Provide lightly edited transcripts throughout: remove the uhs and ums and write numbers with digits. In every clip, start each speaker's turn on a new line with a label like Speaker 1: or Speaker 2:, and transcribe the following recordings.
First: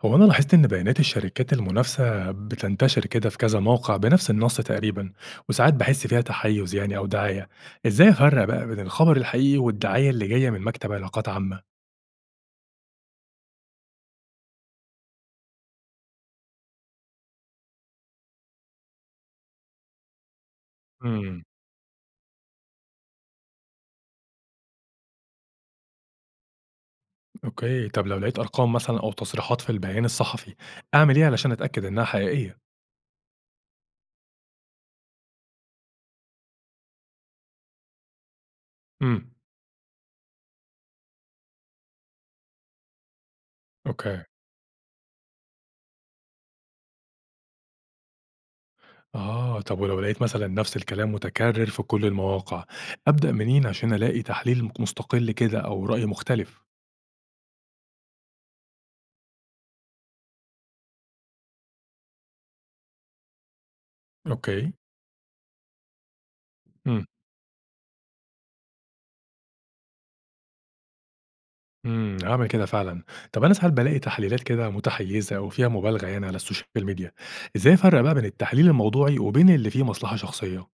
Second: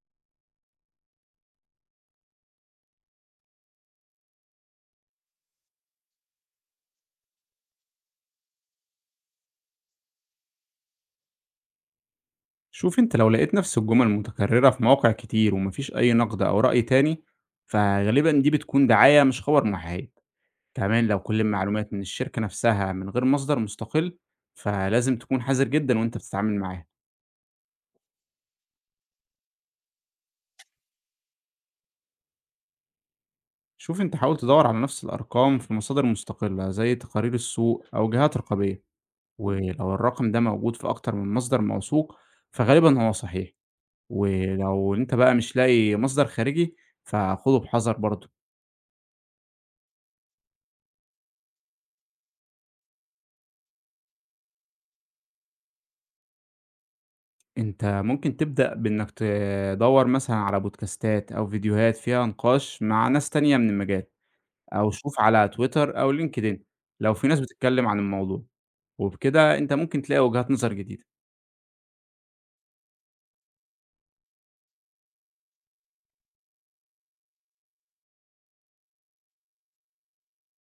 Speaker 1: هو أنا لاحظت إن بيانات الشركات المنافسة بتنتشر كده في كذا موقع بنفس النص تقريبا، وساعات بحس فيها تحيز يعني أو دعاية. إزاي أفرق بقى بين الخبر الحقيقي والدعاية اللي جاية من مكتب علاقات عامة؟
Speaker 2: شوف انت لو لقيت نفس الجمل متكررة في مواقع كتير ومفيش أي نقد أو رأي تاني فغالبا دي بتكون دعاية مش خبر محايد. كمان لو كل
Speaker 1: امم.
Speaker 2: المعلومات من الشركة نفسها من غير مصدر مستقل فلازم تكون حذر جدا وانت بتتعامل معاها.
Speaker 1: أوكي، طب لو لقيت أرقام مثلا أو تصريحات في البيان الصحفي، أعمل إيه علشان أتأكد إنها حقيقية؟
Speaker 2: شوف انت حاول تدور على نفس الأرقام في مصادر مستقلة زي تقارير السوق أو جهات رقابية.
Speaker 1: امم.
Speaker 2: ولو الرقم ده موجود في أكتر من مصدر موثوق فغالبا هو صحيح.
Speaker 1: أوكي.
Speaker 2: ولو انت بقى مش لاقي مصدر خارجي فخده بحذر برضه.
Speaker 1: آه، طب ولو لقيت مثلا نفس الكلام متكرر في كل المواقع، أبدأ منين عشان ألاقي تحليل مستقل كده أو رأي مختلف؟
Speaker 2: أنت ممكن تبدأ بإنك تدوّر مثلًا على بودكاستات أو فيديوهات فيها نقاش مع ناس تانية من المجال،
Speaker 1: اوكي.
Speaker 2: أو شوف على تويتر أو لينكدإن
Speaker 1: مم.
Speaker 2: لو في ناس بتتكلم عن الموضوع، وبكده أنت ممكن تلاقي وجهات نظر جديدة.
Speaker 1: هاعمل كده فعلًا. طب أنا ساعات بالاقي تحليلات كده متحيزة أو فيها مبالغة يعني على السوشيال ميديا، إزاي أفرّق بقى بين التحليل الموضوعي وبين اللي فيه مصلحة شخصية؟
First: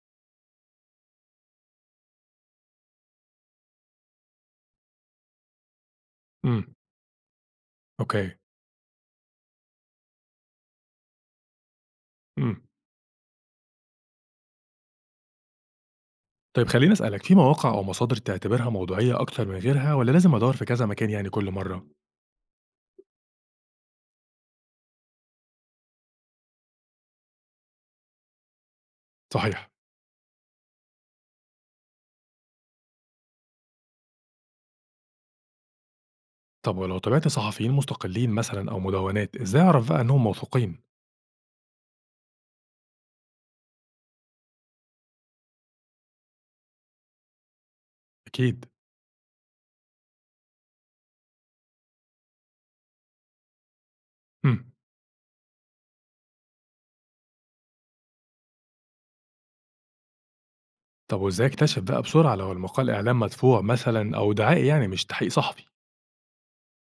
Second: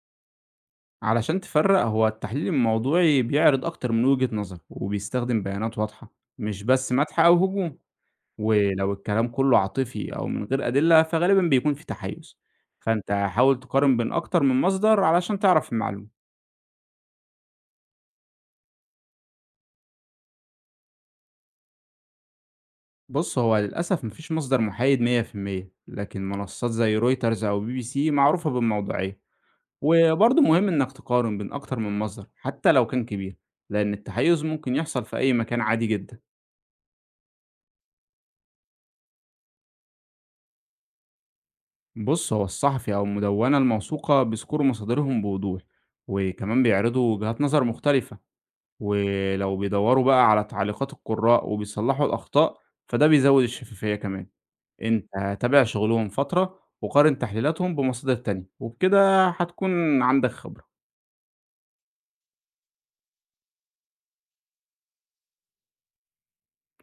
Speaker 2: علشان تفرّق، هو التحليل الموضوعي بيعرض أكتر من وجهة نظر وبيستخدم بيانات واضحة، مش
Speaker 1: إمم،
Speaker 2: بس مدح أو هجوم.
Speaker 1: أوكي،
Speaker 2: ولو الكلام كله عاطفي أو من غير أدلة، فغالبًا بيكون في تحيز.
Speaker 1: إمم.
Speaker 2: فأنت حاول تقارن بين أكتر من مصدر علشان تعرف المعلومة.
Speaker 1: طيب خلّيني أسألك، في مواقع أو مصادر تعتبرها موضوعية أكتر من غيرها والّا لازم أدوّر في كذا مكان يعني كل مرّة؟
Speaker 2: بُص، هو للأسف ما فيش مصدر محايد 100%، لكن منصات زي رويترز أو بي بي سي معروفة بالموضوعية،
Speaker 1: صحيح.
Speaker 2: وبرضه مهم إنك تقارن بين أكتر من مصدر حتى لو كان كبير، لأن التحيز ممكن يحصل في أي مكان عادي جدًا.
Speaker 1: طب ولو تابعت صحفيين مستقلين مثلًا أو مدونات، إزاي أعرف بقى إنهم موثوقين؟
Speaker 2: بُص، هو الصحفي أو المدونة الموثوقة بيذكروا مصادرهم بوضوح، وكمان بيعرضوا وجهات نظر مختلفة.
Speaker 1: أكيد.
Speaker 2: ولو بيدوّروا بقى على تعليقات القُراء وبيصلّحوا الأخطاء، فده بيزوّد الشفافية كمان.
Speaker 1: إمم.
Speaker 2: أنت تابع شغلهم فترة وقارن تحليلاتهم بمصادر تانية، وبكده هتكون عندك خبرة.
Speaker 1: طب وإزاي أكتشف بقى بسرعة لو المقال إعلام مدفوع مثلًا أو دعائي يعني مش تحقيق صحفي؟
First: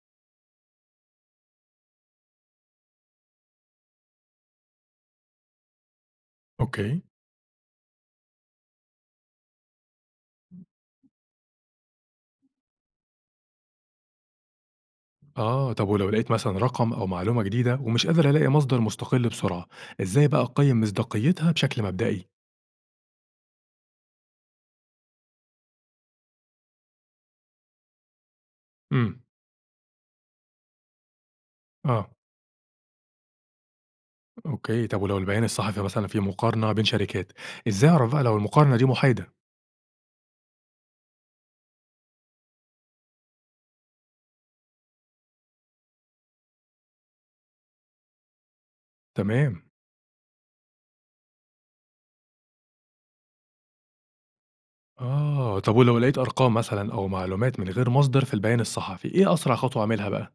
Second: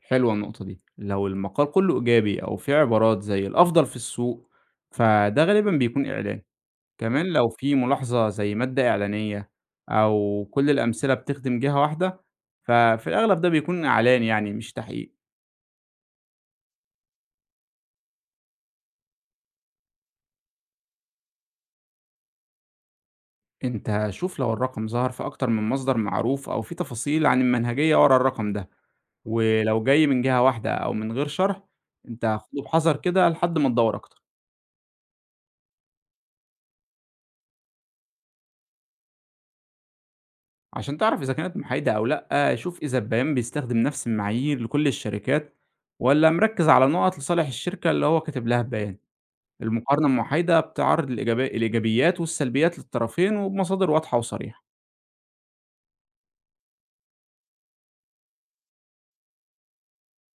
Speaker 2: حلوة النقطة دي. لو المقال كُلّه إيجابي أو فيه عبارات زي الأفضل في السوق، فده غالبًا بيكون إعلان.
Speaker 1: أوكي.
Speaker 2: كمان لو في ملاحظة زي مادة إعلانية أو كل الأمثلة بتخدم جهة واحدة، ففي الأغلب ده بيكون إعلان يعني مش تحقيق.
Speaker 1: آه، طب ولو لقيت مثلا رقم أو معلومة جديدة ومش قادر ألاقي مصدر مستقل بسرعة، إزاي بقى أقيم مصداقيتها بشكل مبدئي؟
Speaker 2: أنت شوف لو الرقم ظهر في أكتر من مصدر معروف أو في تفاصيل عن المنهجية ورا الرقم ده،
Speaker 1: امم.
Speaker 2: ولو جاي من جهة واحدة أو من غير شرح،
Speaker 1: آه.
Speaker 2: أنت خده بحذر كده لحد ما تدور أكتر.
Speaker 1: أوكي، طب ولو البيان الصحفي مثلا فيه مقارنة بين شركات، إزاي أعرف بقى لو المقارنة دي محايدة؟
Speaker 2: عشان تعرف إذا كانت محايدة أو لأ، شوف إذا البيان بيستخدم نفس المعايير لكل الشركات ولا مركز على نقط لصالح الشركة اللي هو كاتب لها البيان.
Speaker 1: تمام.
Speaker 2: المقارنة المحايدة بتعرض الإيجابيات والسلبيات للطرفين وبمصادر واضحة وصريحة.
Speaker 1: آه، طب ولو لقيت أرقام مثلا أو معلومات من غير مصدر في البيان الصحفي، إيه أسرع خطوة أعملها بقى؟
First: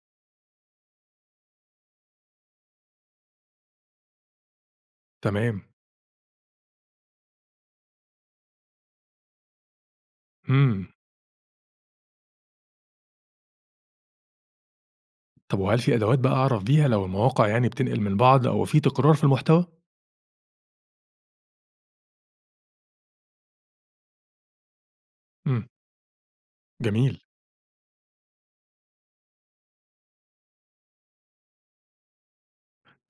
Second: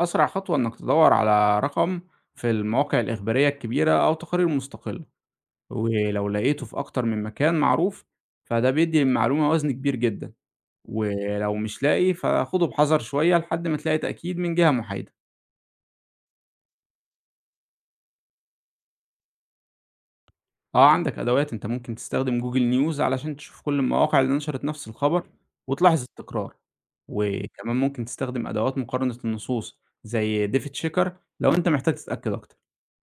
Speaker 2: أسرع خطوة إنك تدور على رقم في المواقع الإخبارية الكبيرة أو تقارير مستقلة.
Speaker 1: تمام.
Speaker 2: ولو لقيته في أكتر من مكان معروف، فده بيدّي للمعلومة وزن كبير جدًا.
Speaker 1: امم.
Speaker 2: ولو مش لاقي فخُده بحذر شوية لحد ما تلاقي تأكيد من جهة محايدة.
Speaker 1: طب وهل في أدوات بقى أعرف بيها لو المواقع يعني بتنقل من بعض أو في تكرار في المحتوى؟
Speaker 2: آه، عندك أدوات أنت ممكن تستخدم Google News علشان تشوف كل المواقع اللي نشرت نفس الخبر
Speaker 1: امم.
Speaker 2: وتلاحظ التكرار،
Speaker 1: جميل.
Speaker 2: وكمان ممكن تستخدم أدوات مقارنة النصوص زي Fact Checker لو أنت محتاج تتأكد أكتر.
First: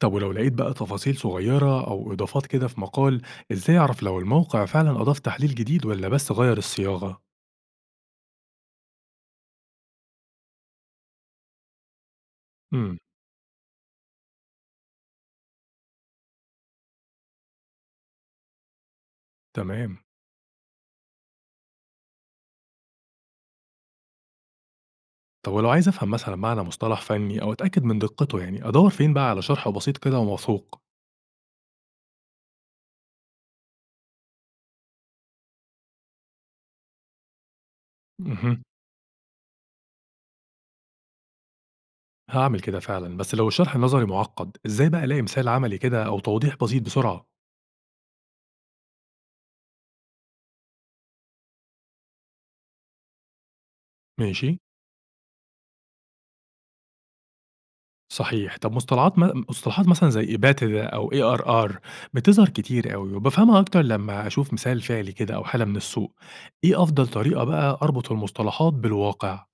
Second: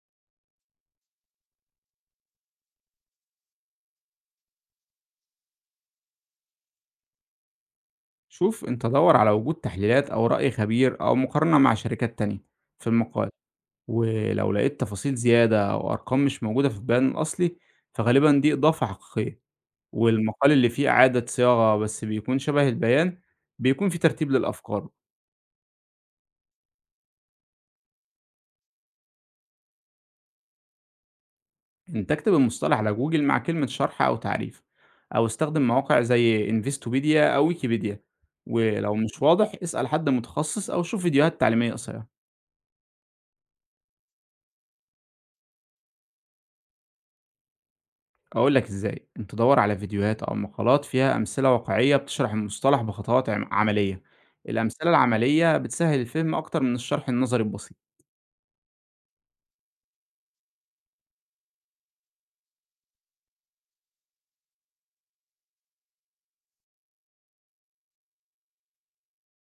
Speaker 1: طب ولو لقيت بقى تفاصيل صغيرة أو إضافات كده في مقال، إزاي أعرف لو الموقع فعلا أضاف تحليل جديد ولا بس غير الصياغة؟
Speaker 2: شوف أنت دَوّر على وجود تحليلات أو رأي خبير أو مقارنة مع شركات تانية في
Speaker 1: امم.
Speaker 2: المقال. ولو لقيت تفاصيل زيادة أو أرقام مش موجودة في البيان الأصلي فغالبا دي إضافة حقيقية.
Speaker 1: تمام،
Speaker 2: والمقال اللي فيه إعادة صياغة بس بيكون شبه البيان، بيكون فيه ترتيب للأفكار.
Speaker 1: طب ولو عايز أفهم مثلا معنى مصطلح فني أو أتأكد من دقته يعني أدور فين بقى على شرح بسيط كده وموثوق؟
Speaker 2: أنت اكتب المصطلح على جوجل مع كلمة شرح أو تعريف أو استخدم مواقع زي انفستوبيديا أو ويكيبيديا.
Speaker 1: امم
Speaker 2: ولو مش واضح اسأل حد متخصص أو شوف فيديوهات تعليمية قصيرة.
Speaker 1: هعمل كده فعلا، بس لو الشرح النظري معقد، إزاي بقى ألاقي مثال عملي كده أو توضيح بسيط بسرعة؟
Speaker 2: أقول لك إزاي، أنت دَوّر على فيديوهات أو مقالات فيها أمثلة واقعية بتشرح المصطلح بخطوات عملية.
Speaker 1: ماشي؟
Speaker 2: الأمثلة العملية بتسهّل الفهم أكتر من الشرح النظري البسيط.
Speaker 1: صحيح. طب مصطلعات م مصطلحات مثلًا زي إباتة أو ARR بتظهر كتير أوي، وبافهمها أكتر لمّا أشوف مثال فعلي كده أو حالة من السوق. إيه أفضل طريقة بقى أربط المصطلحات بالواقع؟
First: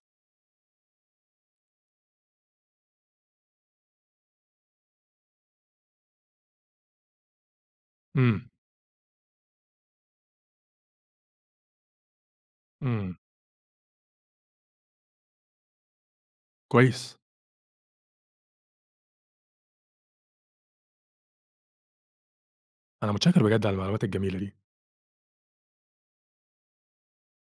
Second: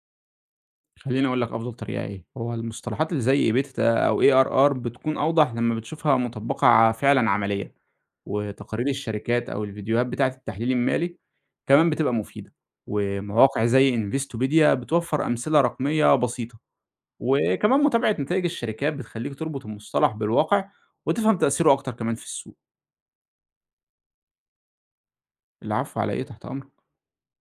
Speaker 2: خلّيني أقول لك أفضل طريقة إيه، هو المصطلحات اللي زي beta أو ARR بتكون أوضح لمّا بتشوفها مطبّقة ع فعلًا عمليًا،
Speaker 1: إمم،
Speaker 2: وتقارير الشركات أو الفيديوهات بتاعة التحليل المالي كمان بتبقى مفيدة،
Speaker 1: إمم،
Speaker 2: ومواقع زي investopedia بتوفّر أمثلة رقمية بسيطة.
Speaker 1: كويس.
Speaker 2: وكمان متابعة نتائج الشركات بتخلّيك تربط المصطلح بالواقع وتفهم تأثيره أكتر كمان في السوق.
Speaker 1: أنا متشكر بجد على المعلومات الجميلة دي.
Speaker 2: العفو على إيه، تحت أمرك.